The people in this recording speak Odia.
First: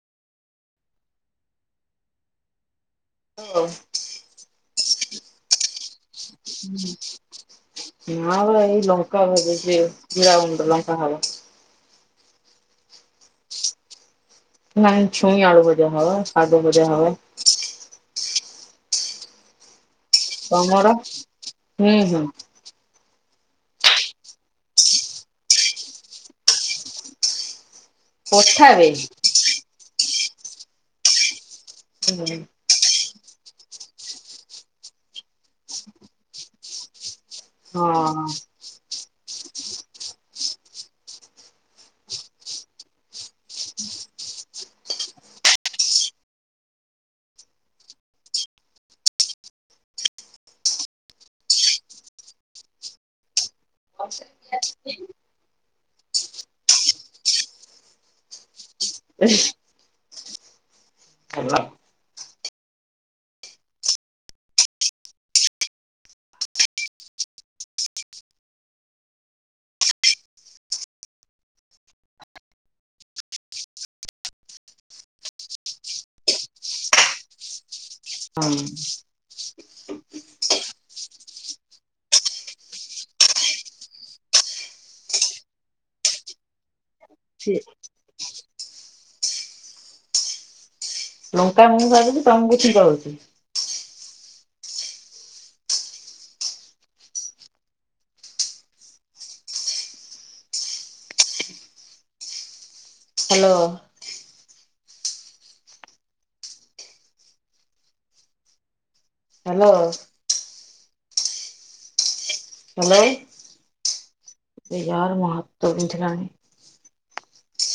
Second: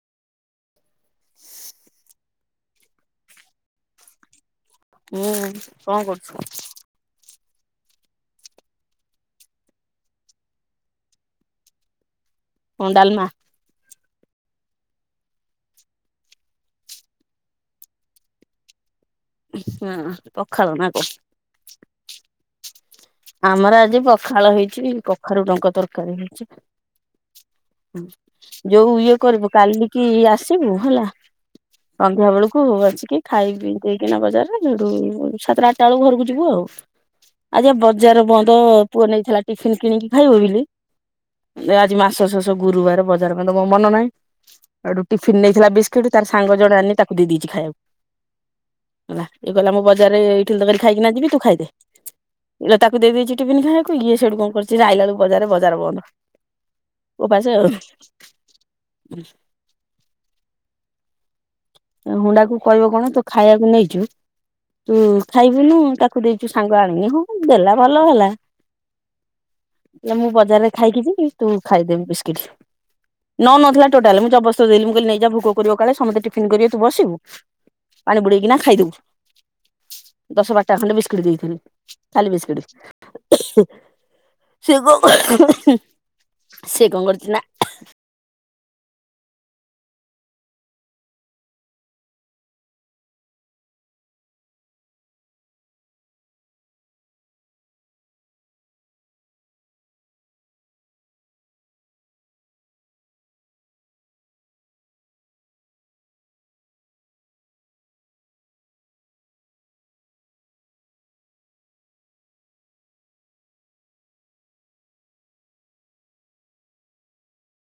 ହଉ [inaudible] ହୁଁ କଣ କରୁଛୁ? ହଁ ନା ଲୋ ଏଇ ଲଙ୍କା ଭାଜୁଚି ଜିରା ଗୁଣ୍ଡ ଲଙ୍କା ହବ। କ ଡାଲମା? ନାଇଁ ଛୁଇଁ ଆଡୁ ଭଜା ହବ ସାଗ ଭଜା ହବ। ହୁଁ। ତମର? ହୁଁ ହୁଁ। ଆମର ଆଜି ପଖାଳ ହେଇଚି, କଖାରୁ ଡଙ୍କ ତରକାରୀ ହେଇଚି। ପଠା ବେ ଯୋଉ ହଁ। ଇଏ କରିବୁ କାଲିକି ଆସିବୁ ହେଲା। ସନ୍ଧ୍ୟା ଭଲ। ବେଳକୁ ଆସିକି ଖାଇ ପି ଦେଇକିନା ବଜାର ଠୁ ସାତଟା ଆଠଟା ବେଳକୁ ଘରକୁ ଯିବୁ ଆଉ। ଆଯିବା ବଜାର ହଁ ବନ୍ଦ। ପୁଅ ନେଇଥିଲା ଟିଫିନ କିଣିକି ଖାଇବ ବୋଲି ଆଜି ମାସ ଶେଷ ଗୁରୁବାର ବଜାର କରନ୍ତୁ ମୋ ମନ ନାହିଁ। ହେଟୁ ଟିଫନ୍ ନେଇଥିଲା ବିସ୍କିଟ ତାର ସାଙ୍ଗ ଜଣେ ଆନି ତାକୁ ଦେଇଛି ଖାଇବାକୁ। ହେଲା ଇଏ କହିଲ ମୁଁ ବଜାରରେ ଇଠ ତରକାରୀ ଖାଇକି ଯିବି ତୁ ଖାଇଦେ। ଇଲୋ ତାକୁ ଦେଇ ଦେଇଚି ଟିଫିନ ଖାଇବାକୁ ଇଏ ସେଇଠୁ କଣ କରୁଛି ନା ଆଇଲାଳୁ ବଜାରରେ ବଜାର ବନ୍ଦ। ଓପାସେ ଆଉ। ହ। [unintelligible] ହୁଣ୍ଡା କୁ କହିବ କଣ ତୁ ଖାଇବାକୁ ନେଇଚୁ ତୁ ଖାଇବୁନୁ ତାକୁ ଦେଇଛୁ ସାଙ୍ଗ ଆଣିନି। ହଁ ଦେଲା ଭଲ ହେଲା। କଇଲା ମୁଁ ବଜାରରେ ଖାଇକି ଯିବି ତୁ ଖାଇଦେ ବିସ୍କିଟ। ନଉନଥିଲା ଟୋଟାଲ ମୁଁ ଜବଦସ୍ତ ଦେଲି ମୁଁ କଲି ନେଇଯା ଭୋଗ କରିବ କାଳେ ସମସ୍ତେ ଟି ଫିନ୍ କରିବେ ତୁ ବସିବୁ। ପାଣି ବୁଡେଇକିନା ଖାଇଦବୁ। ଦଶ ବାରଟା ଖଣ୍ଡେ ବିସ୍କିଟ ଦେଇଥିଲି ଖାଲି ବିସ୍କିଟ। ସେ କଣ [inaudible] ସେ କଣ କରୁଚି ନା ସେ ଲଙ୍କା ମୁଁ ଭାଜୁଚି ତମକୁ ଛିଙ୍କ ହଉଚି? ହ୍ୟାଲୋ। ହ୍ୟାଲୋ ହେଲୋ ଆରେ ୟାର ମୋ ହାତ ବିନ୍ଧିଲାଣି।